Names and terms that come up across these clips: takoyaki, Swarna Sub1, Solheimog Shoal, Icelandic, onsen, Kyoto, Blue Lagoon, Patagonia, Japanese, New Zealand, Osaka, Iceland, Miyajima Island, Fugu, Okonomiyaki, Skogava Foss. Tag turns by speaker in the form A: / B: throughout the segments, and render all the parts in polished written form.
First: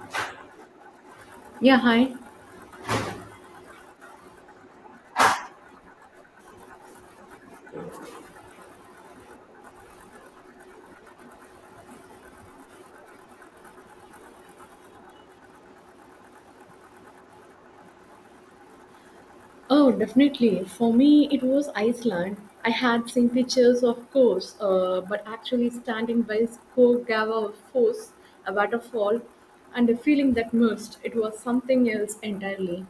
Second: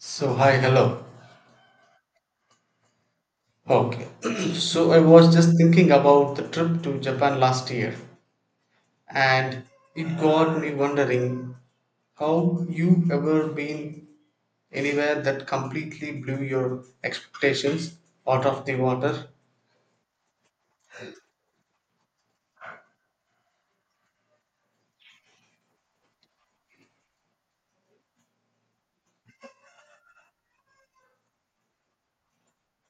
A: So hi, hello.
B: Yeah, hi.
A: Okay. So I was just thinking about the trip to Japan last year, and it got me wondering how you ever been anywhere that completely blew your expectations out of the water.
B: Oh, definitely. For me, it was Iceland. I had seen pictures, of course, but actually standing by Skogava Foss, a waterfall, and the feeling that immersed, it was something else entirely.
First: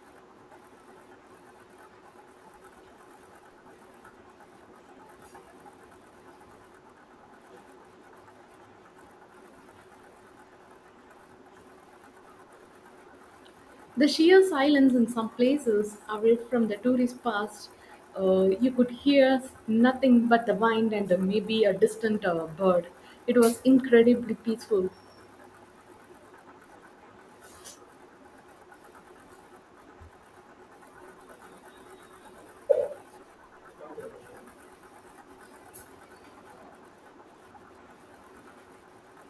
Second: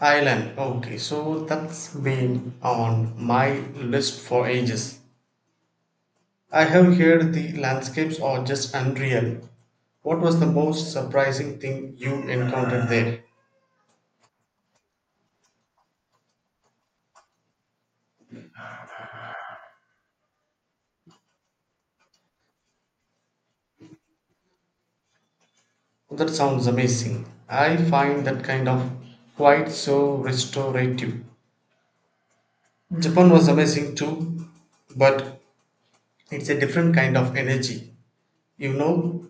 A: Thailand. Okay, so that's been on my list for ages. I have heard the landscapes are just unreal. What was the most surprising thing you encountered there?
B: The sheer silence in some places, away from the tourist past, you could hear nothing but the wind and maybe a distant bird. It was incredibly peaceful.
A: That sounds amazing. I find that kind of quite so restorative. Japan was amazing too, but it's a different kind of energy. You know,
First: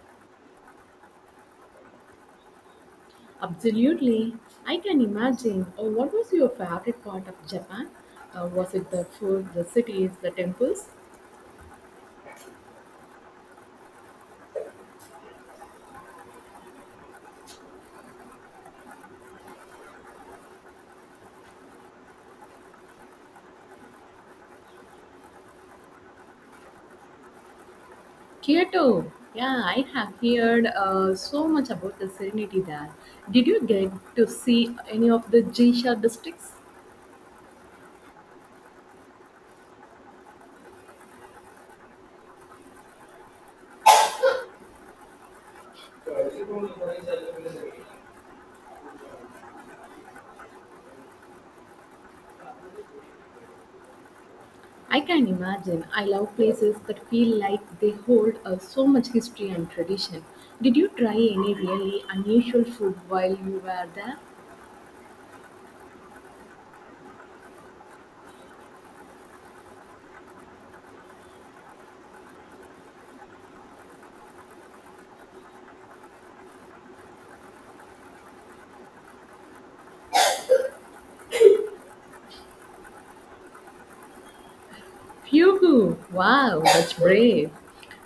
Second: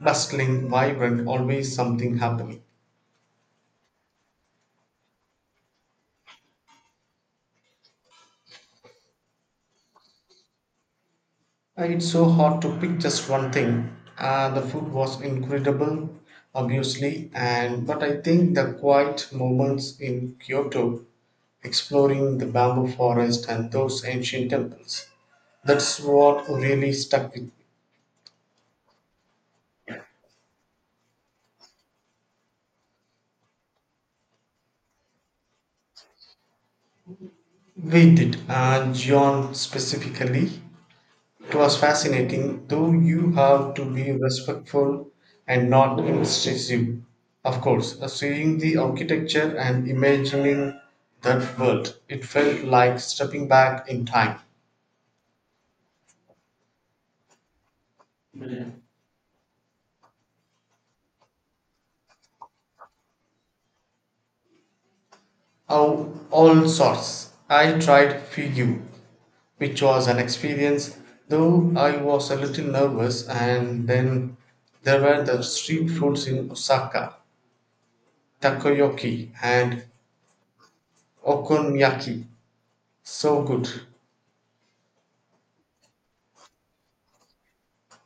A: bustling, vibrant, always something happening.
B: Absolutely. I can imagine. Oh, what was your favorite part of Japan? Was it the food, the cities, the temples?
A: It's so hard to pick just one thing. The food was incredible, obviously, and but I think the quiet moments in Kyoto, exploring the bamboo forest and those ancient temples, that's what really stuck with.
B: Kyoto. Yeah, I have heard so much about the serenity there. Did you get to see any of the Geisha districts?
A: We did, John specifically. It was fascinating, though you have to be respectful and not intrusive. Of course, seeing the architecture and imagining that world, it felt like stepping back in time.
B: I can imagine. I love places that feel like they hold so much history and tradition. Did you try any really unusual food while you were there?
A: Of all sorts, I tried Fugu, which was an experience, though I was a little nervous, and then there were the street foods in Osaka, takoyaki, and Okonomiyaki. So good.
B: Phew, wow, that's brave.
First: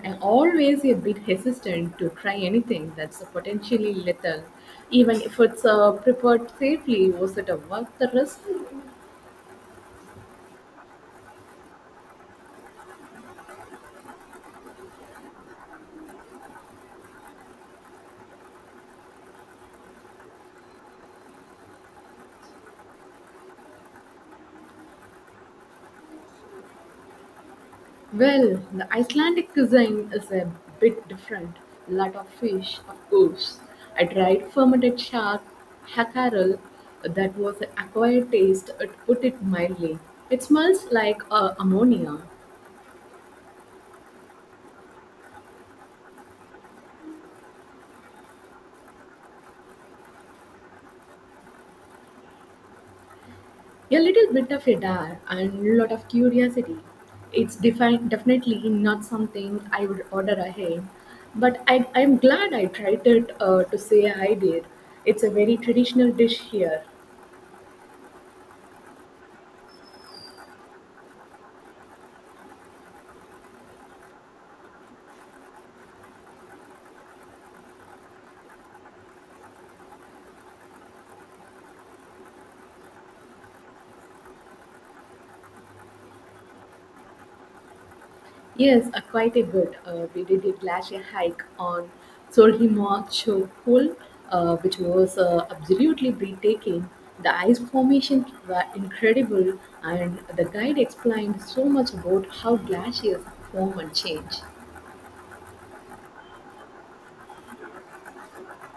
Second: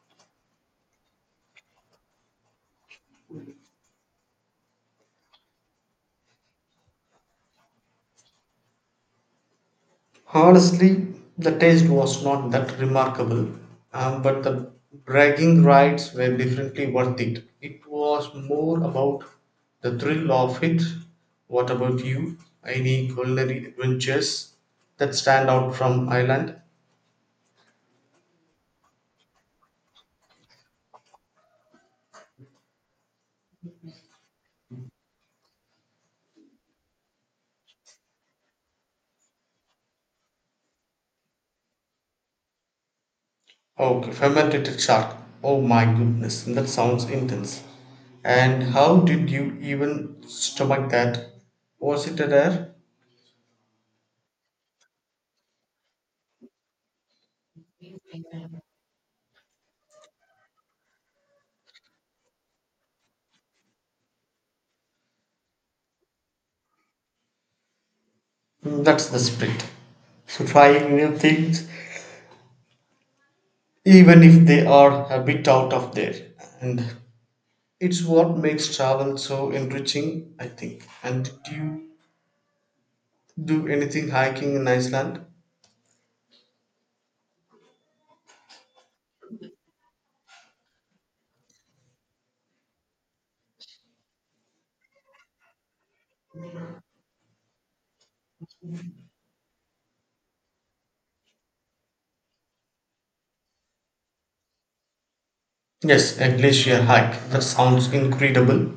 B: I'm always a bit hesitant to try anything that's potentially lethal, even if it's prepared safely. Was it a worth the risk?
A: Honestly, the taste was not that remarkable, but the bragging rights were definitely worth it. It was more about the thrill of it. What about you? Any culinary adventures that stand out from Ireland?
B: Well, the Icelandic cuisine is a bit different. Lot of fish, of course. I tried fermented shark hackerel that was an acquired taste, it put it mildly. It smells like ammonia.
A: Okay, fermented shark. Oh my goodness, that sounds intense. And how did you even stomach that? Was it a dare?
B: A little bit of a dare and a lot of curiosity. It's definitely not something I would order ahead, but I'm glad I tried it to say I did. It's a very traditional dish here.
A: That's the spirit. Trying new things, even if they are a bit out of there. And it's what makes travel so enriching, I think. And did you do anything hiking in Iceland?
B: Yes, quite a bit. We did a glacier hike on Solheimog Shoal, which was absolutely breathtaking. The ice formations were incredible, and the guide explained so much about how glaciers form and change.
A: Yes, a glacier hike. That sounds incredible.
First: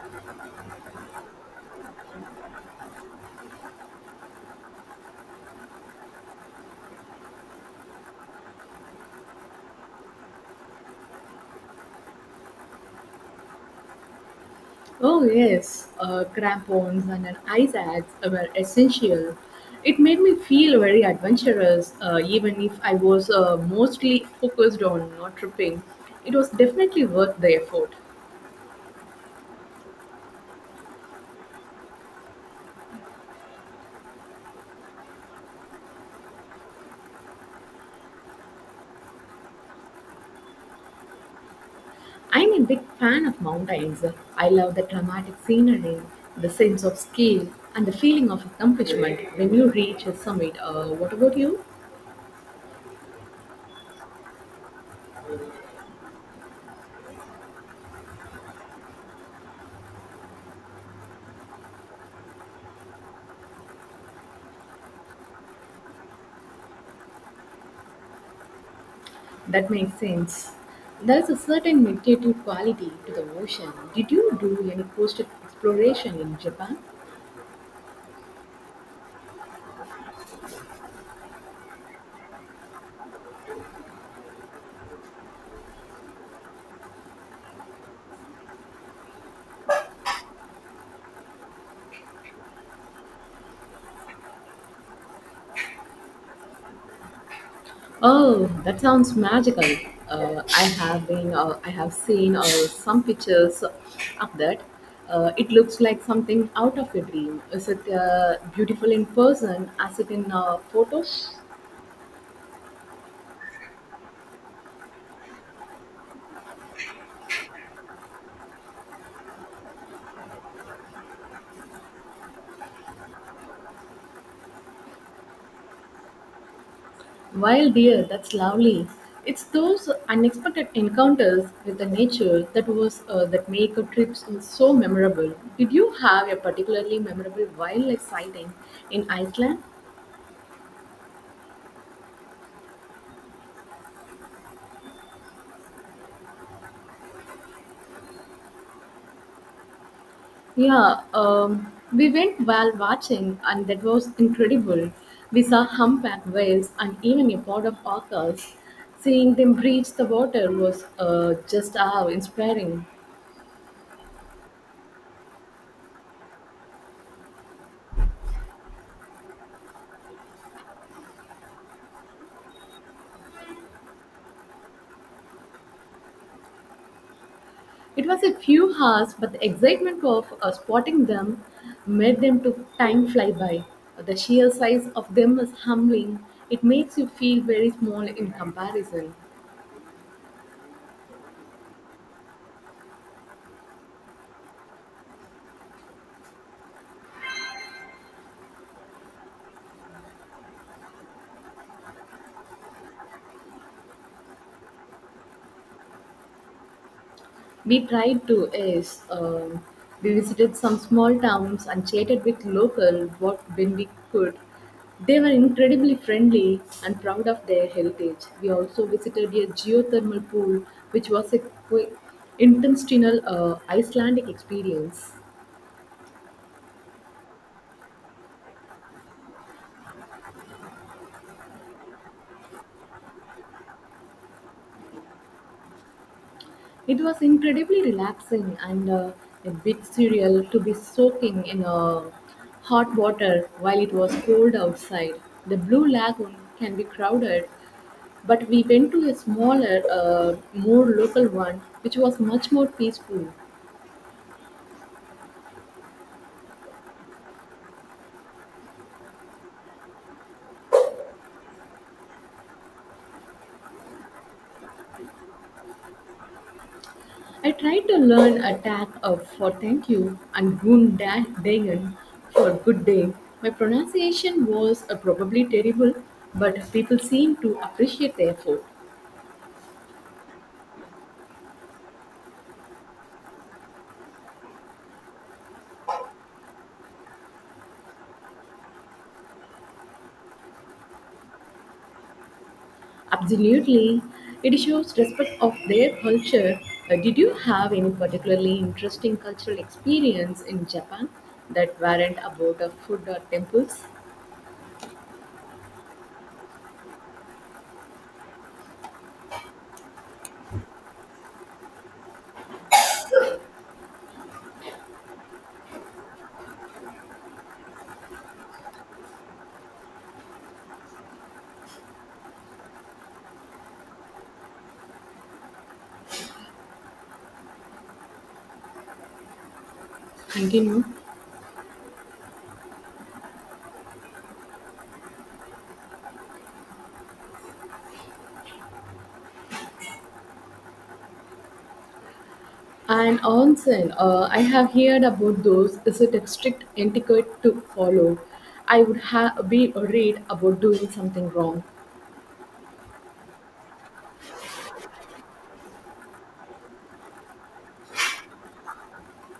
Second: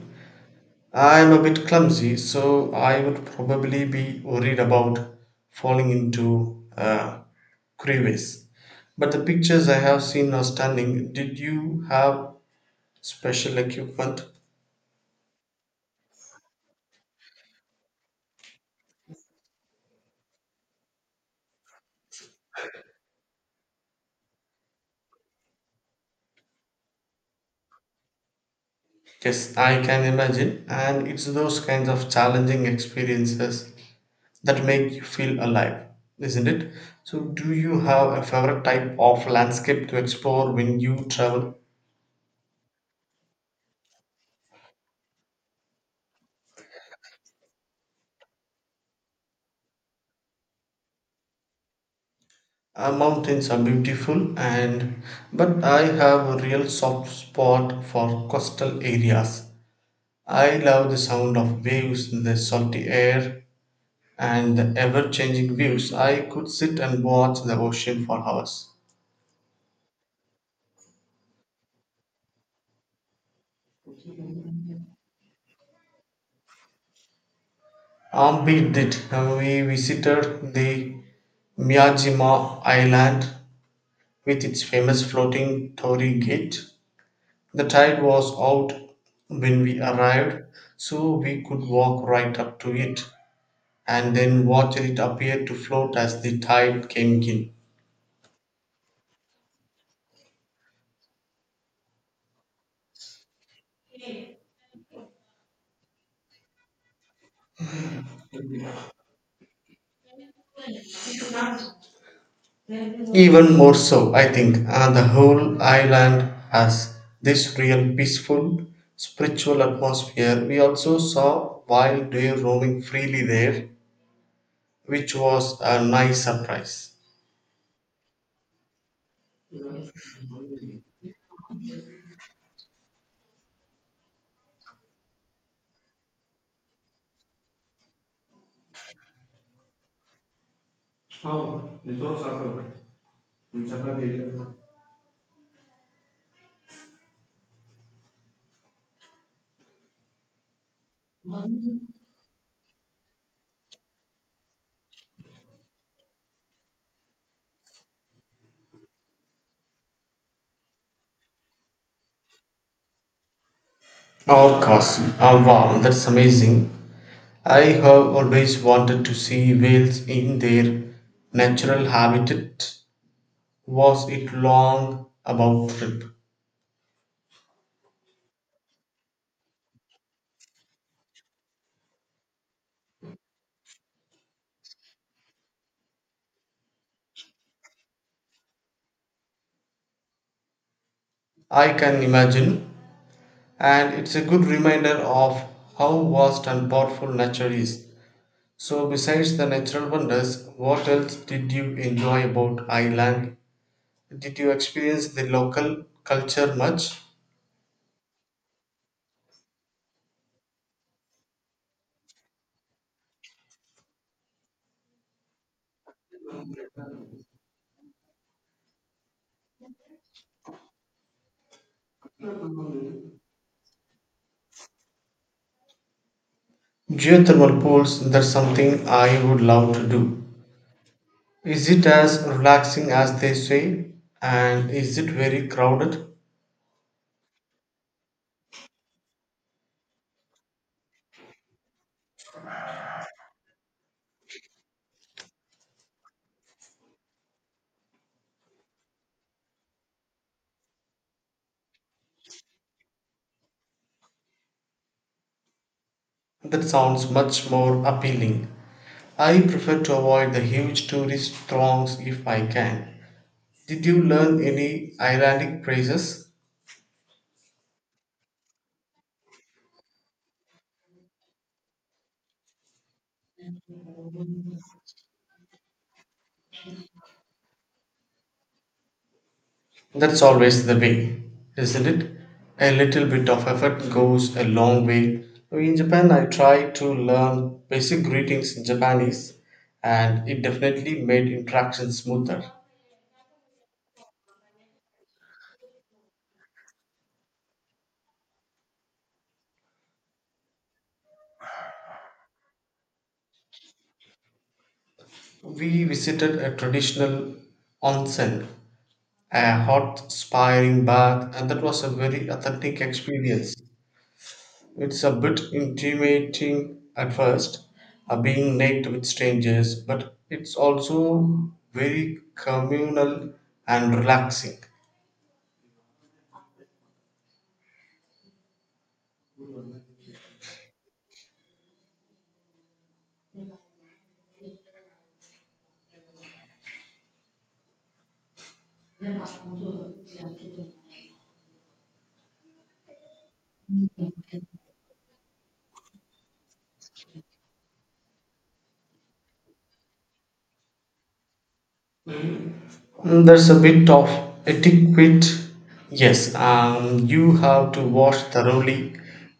A: I'm a bit clumsy, so I would probably be worried about falling into a crevice. But the pictures I have seen are stunning. Did you have special equipment?
B: Oh, yes, crampons and an ice axe were essential. It made me feel very adventurous, even if I was mostly focused on not tripping. It was definitely worth the effort.
A: Yes, I can imagine. And it's those kinds of challenging experiences that make you feel alive, isn't it? So, do you have a favorite type of landscape to explore when you travel?
B: I'm a big fan of mountains. I love the dramatic scenery, the sense of scale, and the feeling of accomplishment when you reach a summit. What about you?
A: Mountains are beautiful, and but I have a real soft spot for coastal areas. I love the sound of waves, the salty air, and the ever changing views. I could sit and watch the ocean for hours.
B: That makes sense. There is a certain meditative quality to the ocean. Did you do any coastal exploration in Japan?
A: Armpit did. We visited the Miyajima Island with its famous floating torii gate. The tide was out when we arrived, so we could walk right up to it and then watch it appear to float as the tide came in.
B: Oh, that sounds magical. I have seen some pictures of that. It looks like something out of a dream. Is it beautiful in person as it in photos?
A: Even more so, I think, the whole island has this real peaceful spiritual atmosphere. We also saw wild deer roaming freely there which was a nice surprise.
B: Wild deer, that's lovely. It's those unexpected encounters with the nature that was that make a trip so memorable. Did you have a particularly memorable wildlife sighting in Iceland?
A: Oh, it was awkward. In Japan.
B: Yeah, we went while watching, and that was incredible. We saw humpback whales and even a pod of orcas. Seeing them breach the water was just awe inspiring.
A: Of course. Oh wow, that's amazing. I have always wanted to see whales in their natural habitat. Was it long about trip?
B: It was a few hours, but the excitement of spotting them made them to time fly by. The sheer size of them is humbling. It makes you feel very small in comparison.
A: I can imagine. And it's a good reminder of how vast and powerful nature is. So besides the natural wonders, what else did you enjoy about Ireland? Did you experience the local culture much?
B: We tried to yes, we visited some small towns and chatted with local what when we could. They were incredibly friendly and proud of their heritage. We also visited a geothermal pool, which was a quick, intentional Icelandic experience.
A: Geothermal pools, that's something I would love to do. Is it as relaxing as they say? And is it very crowded?
B: It was incredibly relaxing and a bit surreal to be soaking in hot water while it was cold outside. The Blue Lagoon can be crowded, but we went to a smaller, more local one, which was much more peaceful.
A: That sounds much more appealing. I prefer to avoid the huge tourist throngs if I can. Did you learn any Icelandic phrases?
B: I tried to learn a tag of for thank you and Dagen for good day. My pronunciation was probably terrible, but people seemed to appreciate the effort.
A: That's always the way, isn't it? A little bit of effort goes a long way. In Japan, I tried to learn basic greetings in Japanese, and it definitely made interaction smoother.
B: Absolutely. It shows respect of their culture. Did you have any particularly interesting cultural experience in Japan that weren't about the food or temples?
A: We visited a traditional onsen, a hot, spiraling bath, and that was a very authentic experience. It's a bit intimidating at first, being naked with strangers, but it's also very communal and relaxing.
B: Continue. And onsen, I have heard about those. Is it a strict etiquette to follow? I would have be worried about doing something wrong.
A: Mm, there's a bit of etiquette. Yes, you have to wash thoroughly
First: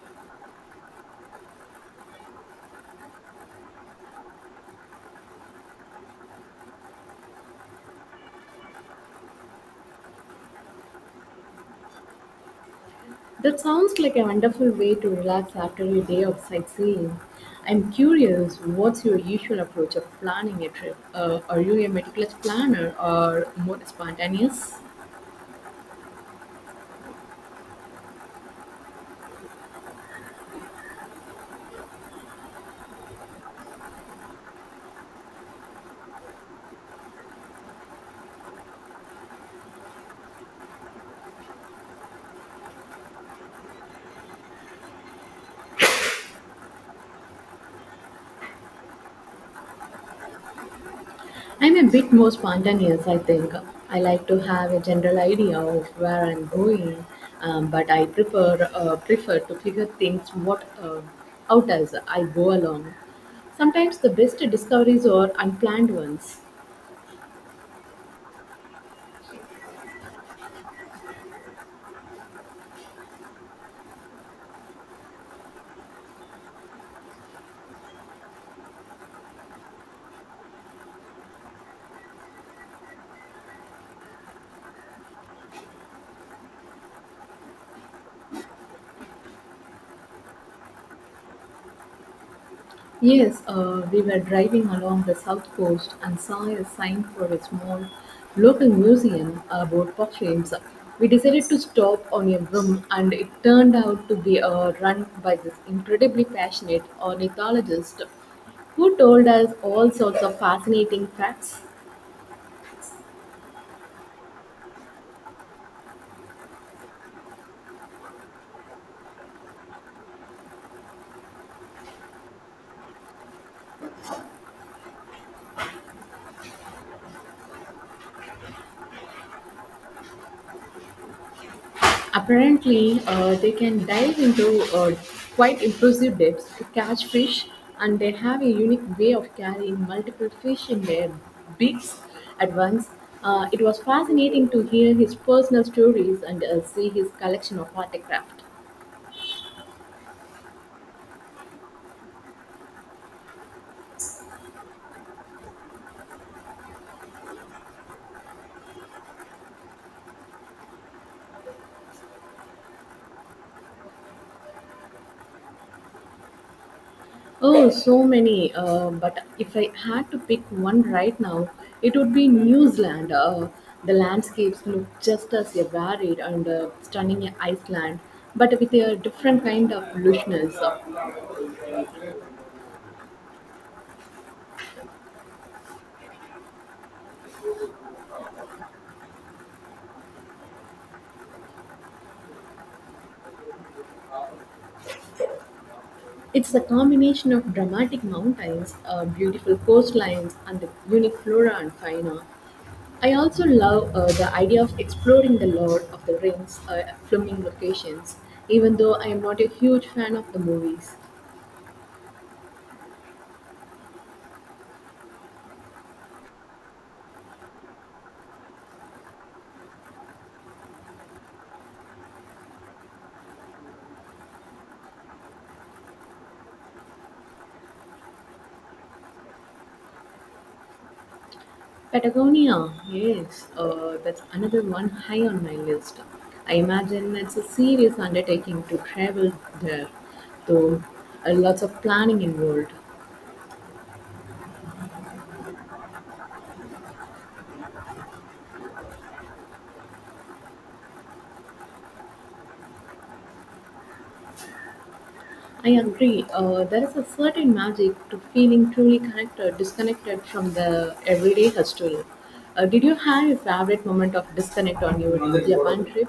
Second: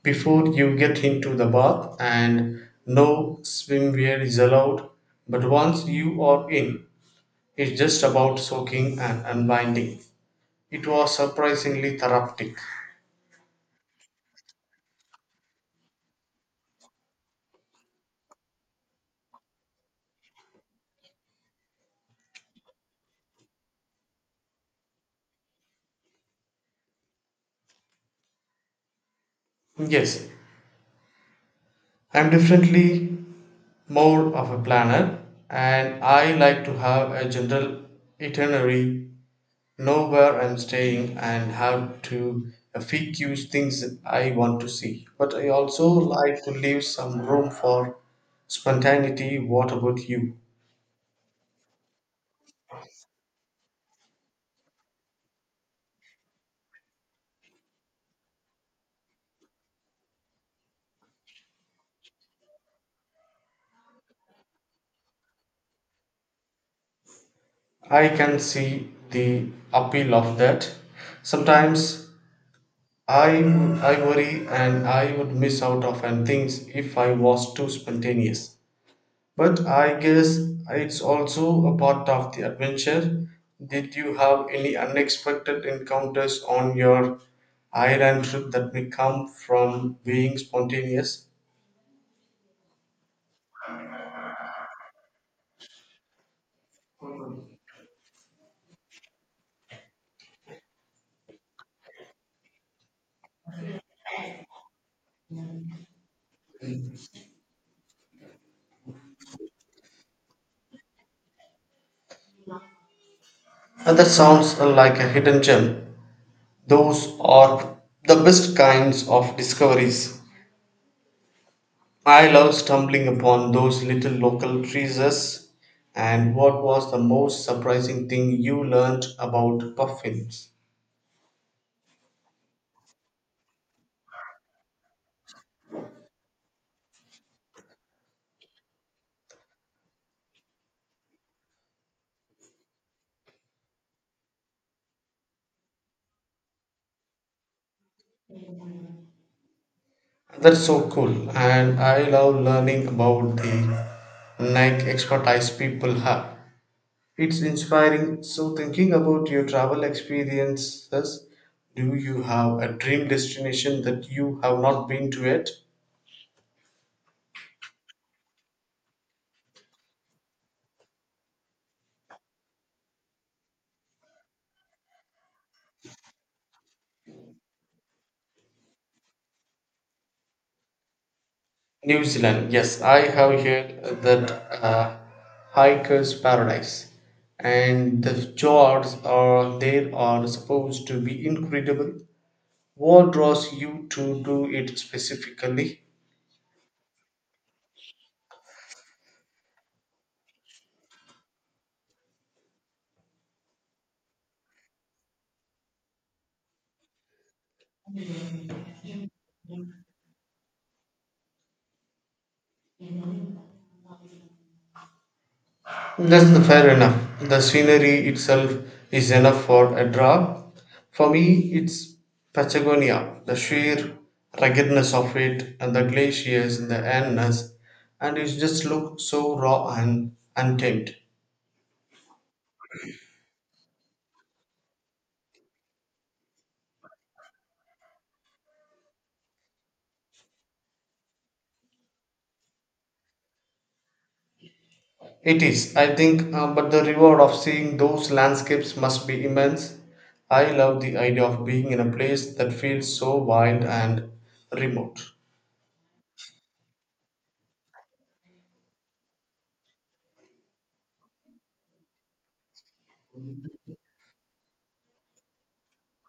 A: before you get into the bath, and no swimwear is allowed. But once you are in, it's just about soaking and unwinding. It was surprisingly therapeutic.
B: That sounds like a wonderful way to relax after a day of sightseeing. I'm curious, what's your usual approach of planning a trip? Are you a meticulous planner or more spontaneous?
A: Yes, I'm definitely more of a planner and I like to have a general itinerary, know where I'm staying and how to a few things that I want to see. But I also like to leave some room for spontaneity. What about you?
B: I'm a bit more spontaneous, I think. I like to have a general idea of where I'm going, but I prefer prefer to figure things what out as I go along. Sometimes the best discoveries are unplanned ones.
A: I can see the appeal of that. Sometimes I, I worry and I would miss out of and things if I was too spontaneous. But I guess it's also a part of the adventure. Did you have any unexpected encounters on your island trip that may come from being spontaneous?
B: Yes, we were driving along the south coast and saw a sign for a small local museum about perfumes. We decided to stop on a whim, and it turned out to be run by this incredibly passionate ornithologist who told us all sorts of fascinating facts.
A: And that sounds like a hidden gem. Those are the best kinds of discoveries. I love stumbling upon those little local treasures. And what was the most surprising thing you learned about puffins?
B: Apparently, they can dive into quite impressive depths to catch fish, and they have a unique way of carrying multiple fish in their beaks at once. It was fascinating to hear his personal stories and see his collection of artifacts.
A: That's so cool, and I love learning about the niche expertise people have. It's inspiring. So, thinking about your travel experiences, do you have a dream destination that you have not been to yet?
B: Oh, so many. But if I had to pick one right now, it would be New Zealand. The landscapes look just as varied and stunning in Iceland, but with a different kind of lushness.
A: New Zealand, yes, I have heard that uh, hikers' paradise, and the fjords are there are supposed to be incredible. What draws you to do it specifically?
B: It's a combination of dramatic mountains, beautiful coastlines, and the unique flora and fauna. I also love the idea of exploring the Lord of the Rings filming locations, even though I am not a huge fan of the movies.
A: That's the fair enough. The scenery itself is enough for a draw. For me, it's Patagonia, the sheer ruggedness of it, and the glaciers and the endless, and it just looks so raw and untamed.
B: Patagonia, yes, that's another one high on my list. I imagine it's a serious undertaking to travel there, though lots of planning involved.
A: It is, I think, but the reward of seeing those landscapes must be immense. I love the idea of being in a place that feels so wild and remote.
B: I agree, there is a certain magic to feeling truly connected, disconnected from the everyday hustle. Did you have a favorite moment of disconnect on your Japan trip?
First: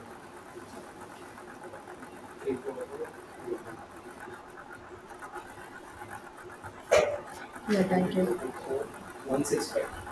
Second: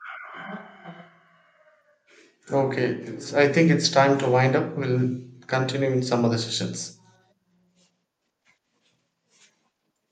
A: Okay, it's, I think it's time to wind up. We'll continue in some other sessions.
B: Yeah, thank you.